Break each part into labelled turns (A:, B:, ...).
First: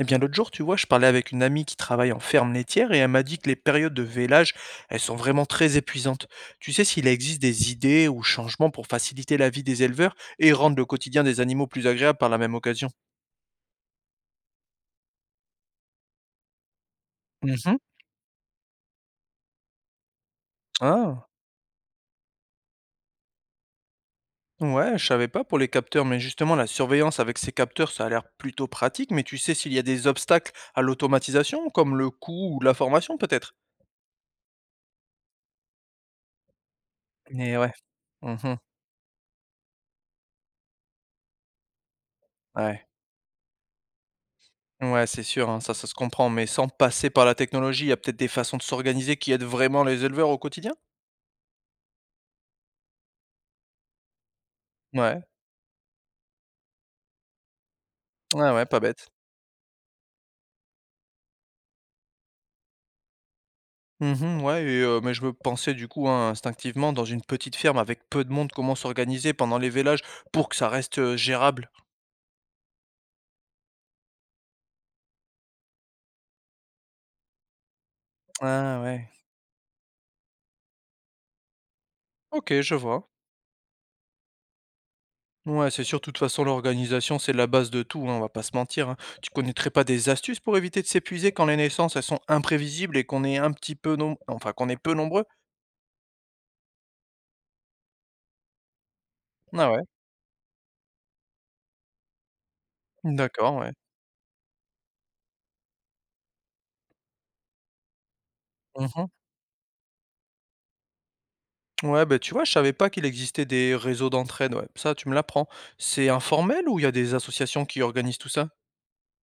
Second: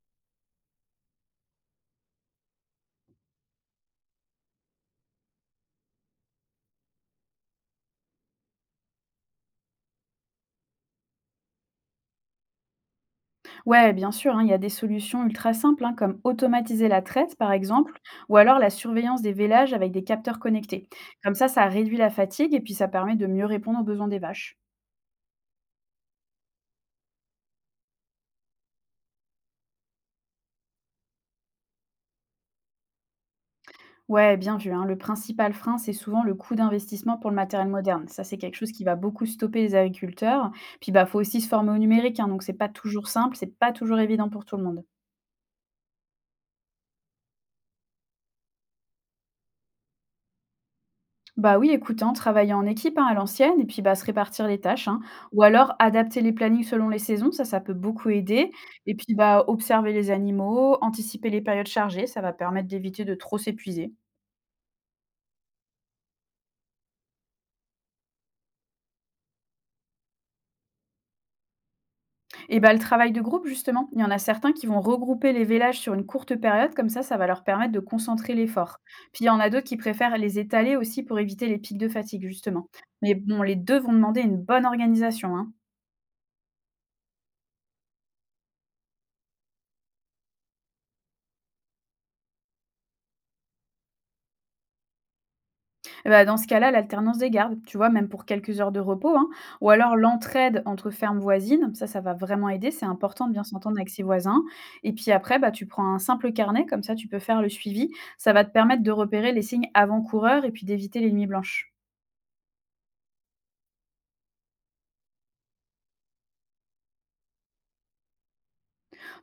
A: Eh bien, l'autre jour, tu vois, je parlais avec une amie qui travaille en ferme laitière et elle m'a dit que les périodes de vélage, elles sont vraiment très épuisantes. Tu sais s'il existe des idées ou changements pour faciliter la vie des éleveurs et rendre le quotidien des animaux plus agréable par la même occasion?
B: Ouais, bien sûr, hein, il y a des solutions ultra simples, hein, comme automatiser la traite, par
A: Mhm.
B: exemple, ou alors la surveillance des vélages avec des capteurs connectés.
A: Ah,
B: Comme ça réduit la fatigue et puis ça permet de mieux répondre aux besoins des vaches.
A: ouais, je savais pas pour les capteurs, mais justement, la surveillance avec ces capteurs, ça a l'air plutôt pratique, mais tu sais s'il y a des obstacles à l'automatisation, comme le coût ou la formation peut-être?
B: Ouais, bien vu, hein. Le principal frein, c'est souvent le coût d'investissement pour le
A: Mais
B: matériel
A: ouais.
B: moderne. Ça, c'est quelque
A: Mhm.
B: chose qui va beaucoup stopper les agriculteurs. Puis, bah, faut aussi se former au numérique, hein, donc c'est pas
A: Ouais.
B: toujours simple, c'est pas toujours évident pour tout le monde.
A: Ouais, c'est sûr, hein, ça se comprend, mais sans passer par la technologie, il y a peut-être des façons de s'organiser qui aident vraiment les éleveurs au quotidien?
B: Bah oui, écoute, hein, travailler en équipe, hein, à l'ancienne et puis bah, se répartir les tâches, hein,
A: Ouais,
B: ou alors adapter les plannings selon les saisons, ça peut beaucoup
A: ouais,
B: aider.
A: ouais, pas
B: Et
A: bête.
B: puis bah, observer les animaux, anticiper les périodes chargées, ça va permettre d'éviter de trop s'épuiser.
A: Mhm, ouais, mais je me pensais du coup hein, instinctivement dans une petite ferme avec peu de monde, comment s'organiser pendant les vélages pour que ça reste gérable.
B: Et bah, le travail de groupe, justement, il y en a certains qui vont regrouper les vélages sur une courte période, comme ça va leur permettre de concentrer l'effort.
A: Ah ouais.
B: Puis il y en a d'autres qui préfèrent les étaler aussi pour éviter les pics de fatigue,
A: Ok,
B: justement.
A: je vois.
B: Mais bon, les deux vont demander une bonne organisation, hein.
A: Ouais, c'est sûr, de toute façon, l'organisation, c'est la base de tout, hein, on va pas se mentir, hein. Tu connaîtrais pas des astuces pour éviter de s'épuiser quand les naissances, elles sont imprévisibles et qu'on est un petit peu nom... enfin qu'on est peu nombreux?
B: Et bah, dans ce cas-là, l'alternance des gardes, tu vois, même pour quelques heures de repos, hein,
A: Ah
B: ou
A: ouais,
B: alors l'entraide entre fermes voisines, ça va vraiment aider. C'est important de bien
A: d'accord, ouais.
B: s'entendre avec ses voisins. Et puis après, bah, tu prends un simple carnet, comme ça, tu peux faire le suivi. Ça va te permettre de repérer les signes avant-coureurs et puis d'éviter les nuits blanches.
A: Ouais, ben tu vois, je savais pas qu'il existait des réseaux d'entraide, ouais. Ça, tu me l'apprends. C'est informel ou il y a des associations qui organisent tout ça?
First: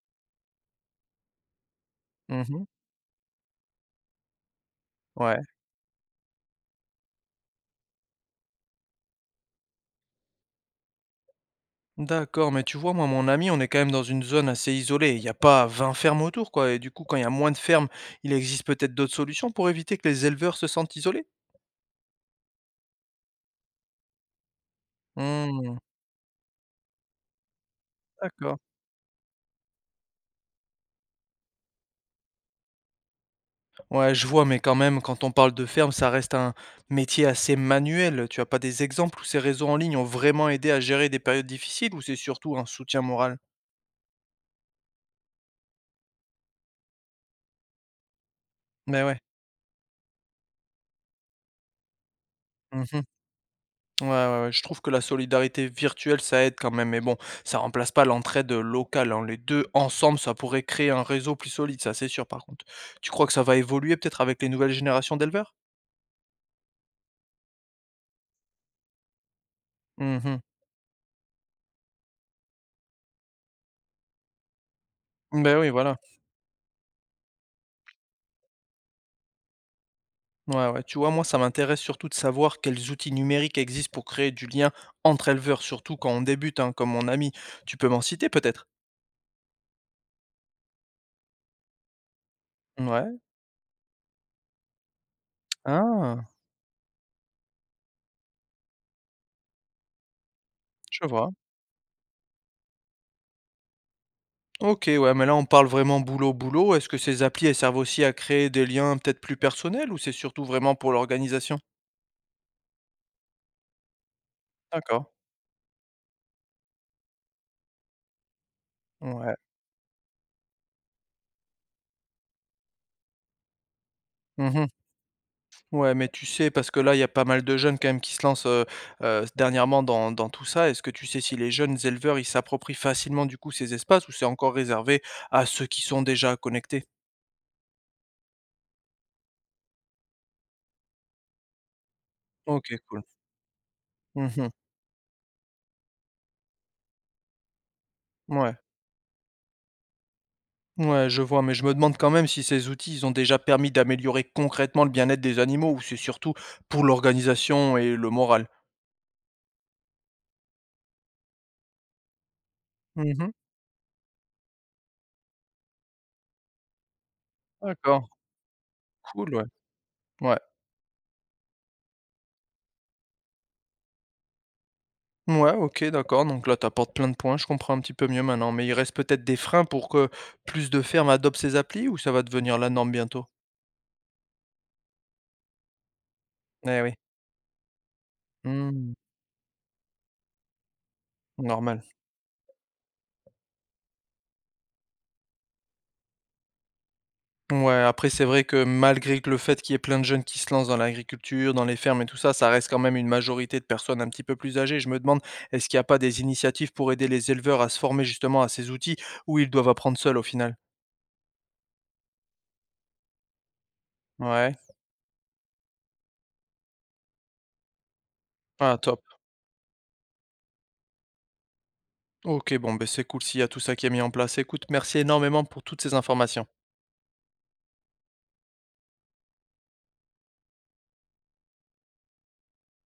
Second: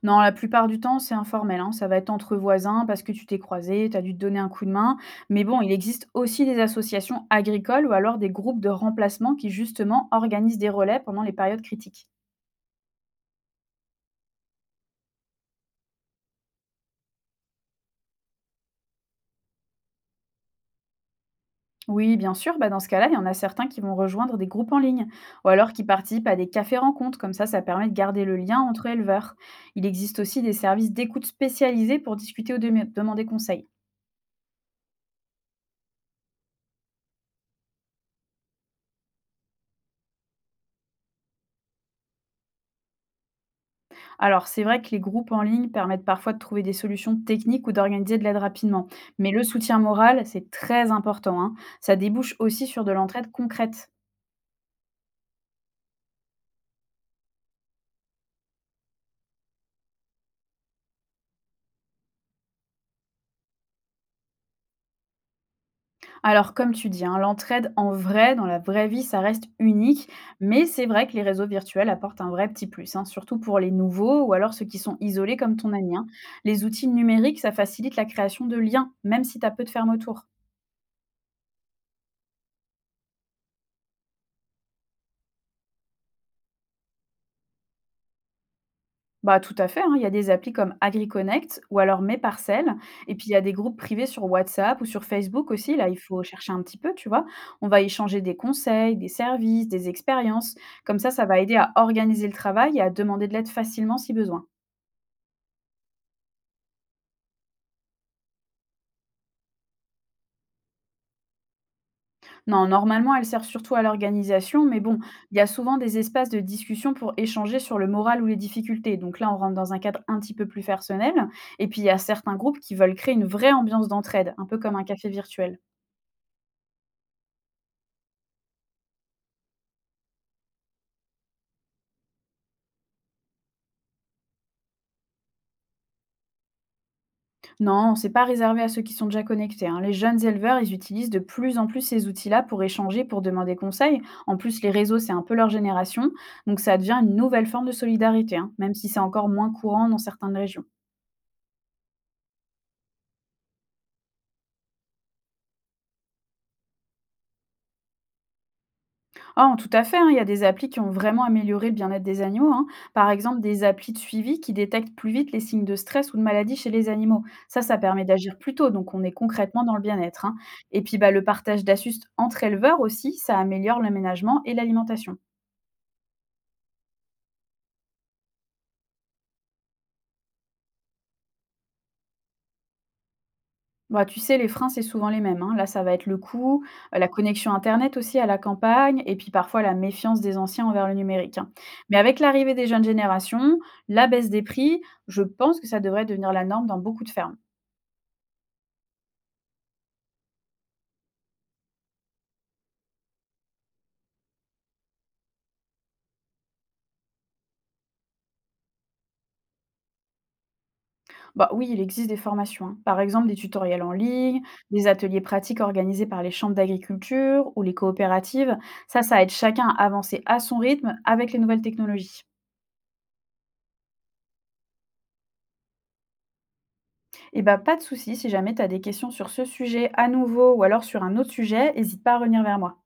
B: Non, la plupart du temps, c'est informel, hein. Ça va être entre
A: Mhm.
B: voisins parce que tu t'es croisé, tu as dû te donner un coup de main.
A: Ouais.
B: Mais bon, il existe aussi des associations agricoles ou alors des groupes de remplacement qui, justement, organisent des relais pendant les périodes critiques.
A: D'accord, mais tu vois, moi, mon ami, on est quand même dans une zone assez isolée. Il n'y a pas 20 fermes autour, quoi. Et du coup, quand il y a moins de fermes, il existe peut-être d'autres solutions pour éviter que les éleveurs se sentent isolés?
B: Oui, bien sûr. Bah, dans ce cas-là, il y en a certains qui vont rejoindre des groupes en ligne ou alors
A: Hmm,
B: qui participent à des cafés-rencontres. Comme ça permet de garder le
A: d'accord.
B: lien entre éleveurs. Il existe aussi des services d'écoute spécialisés pour discuter ou demander conseil.
A: Ouais, je vois, mais quand même, quand on parle de ferme, ça reste un métier assez manuel. Tu as pas des exemples où ces réseaux en ligne ont vraiment aidé à gérer des périodes difficiles ou c'est surtout un soutien moral?
B: Alors, c'est vrai que les groupes en ligne permettent parfois de trouver des solutions techniques ou d'organiser de l'aide rapidement.
A: Mais ouais.
B: Mais le soutien moral, c'est très important, hein. Ça débouche aussi sur de
A: Mhm.
B: l'entraide concrète.
A: Ouais, ouais, ouais, je trouve que la solidarité virtuelle, ça aide quand même, mais bon, ça remplace pas l'entraide locale, hein. Les 2 ensemble, ça pourrait créer un réseau plus solide, ça c'est sûr par contre. Tu crois que ça va évoluer peut-être avec les nouvelles générations d'éleveurs?
B: Alors, comme tu dis, hein, l'entraide en vrai, dans la vraie vie, ça reste unique,
A: Mmh mh.
B: mais c'est vrai que les réseaux virtuels apportent un vrai petit plus, hein, surtout pour les nouveaux ou alors ceux qui sont isolés comme
A: Oui,
B: ton ami,
A: voilà.
B: hein. Les outils numériques, ça facilite la création de liens, même si tu as peu de fermes autour.
A: Ouais, ouais, tu vois, moi ça m'intéresse surtout de savoir quels outils numériques existent pour créer du lien entre éleveurs, surtout quand on débute, hein, comme mon ami. Tu peux m'en citer peut-être?
B: Bah, tout à fait, hein, il y a des applis comme AgriConnect ou alors Mes Parcelles, et
A: Ouais.
B: puis il y a des groupes privés sur WhatsApp ou sur Facebook aussi, là il faut
A: Ah!
B: chercher un petit peu, tu vois. On va échanger des conseils, des services, des expériences, comme
A: Je
B: ça ça
A: vois.
B: va aider à organiser le travail et à demander de l'aide facilement si besoin.
A: OK, ouais, mais là, on parle vraiment boulot, boulot. Est-ce que ces applis, elles servent aussi à créer des liens peut-être plus personnels ou c'est surtout vraiment pour l'organisation?
B: Non, normalement, elles servent surtout à l'organisation, mais bon,
A: D'accord.
B: il y a souvent des espaces de discussion pour échanger sur le moral ou les difficultés. Donc là,
A: Ouais.
B: on rentre dans un cadre un petit peu plus personnel. Et puis, il y a certains groupes qui veulent créer une vraie ambiance d'entraide, un peu
A: Mmh.
B: comme un café virtuel.
A: Ouais, mais tu sais, parce que là, il y a pas mal de jeunes quand même qui se lancent, dernièrement dans tout ça. Est-ce que tu sais si les jeunes éleveurs, ils s'approprient facilement du coup ces espaces ou c'est encore réservé à ceux qui sont déjà connectés?
B: Non, c'est pas réservé à ceux qui sont déjà connectés, hein. Les jeunes éleveurs, ils utilisent de plus en plus ces outils-là pour
A: OK, cool.
B: échanger, pour demander conseil. En
A: Mmh.
B: plus, les réseaux, c'est un peu leur génération. Donc ça devient une nouvelle forme de solidarité, hein,
A: Ouais.
B: même si c'est encore moins courant dans certaines régions.
A: Ouais, je vois, mais je me demande quand même si ces outils, ils ont déjà permis d'améliorer concrètement le bien-être des animaux ou c'est surtout pour l'organisation et le moral.
B: Oh, tout à fait, hein, il y a des applis qui ont vraiment amélioré le bien-être des animaux, hein. Par
A: Mhm.
B: exemple, des applis de suivi qui détectent plus vite les signes de stress ou de maladie chez les animaux. Ça permet
A: D'accord,
B: d'agir plus tôt, donc on est
A: cool, ouais.
B: concrètement dans le bien-être, hein.
A: Ouais,
B: Et puis, bah, le partage d'astuces entre éleveurs aussi, ça améliore l'aménagement et l'alimentation.
A: ouais, ok, d'accord. Donc là, tu apportes plein de points, je comprends un petit peu mieux maintenant. Mais il reste peut-être des freins pour que plus de fermes adoptent ces applis ou ça va devenir la norme bientôt?
B: Bah, tu sais, les freins, c'est souvent les mêmes, hein. Là, ça va être le coût,
A: Eh oui.
B: la connexion Internet aussi à la
A: Hmm,
B: campagne, et puis parfois la méfiance des anciens envers le numérique, hein.
A: normal.
B: Mais avec l'arrivée des jeunes générations, la baisse des prix, je pense que ça devrait devenir la norme dans beaucoup de fermes.
A: Ouais, après c'est vrai que malgré que le fait qu'il y ait plein de jeunes qui se lancent dans l'agriculture, dans les fermes et tout ça, ça reste quand même une majorité de personnes un petit peu plus âgées. Je me demande, est-ce qu'il n'y a pas des initiatives pour aider les éleveurs à se former justement à ces outils ou ils doivent apprendre seuls au final?
B: Bah, oui, il existe des formations, hein. Par exemple, des tutoriels en ligne,
A: Ouais.
B: des ateliers pratiques organisés par les chambres d'agriculture ou les coopératives.
A: Ah, top.
B: Ça aide chacun à avancer à son rythme avec les nouvelles technologies.
A: Ok, bon, ben c'est cool s'il y a tout ça qui est mis en place. Écoute, merci énormément pour toutes ces informations.
B: Et bah, pas de souci, si jamais tu as des questions sur ce sujet à nouveau ou alors sur un autre sujet, n'hésite pas à revenir vers moi.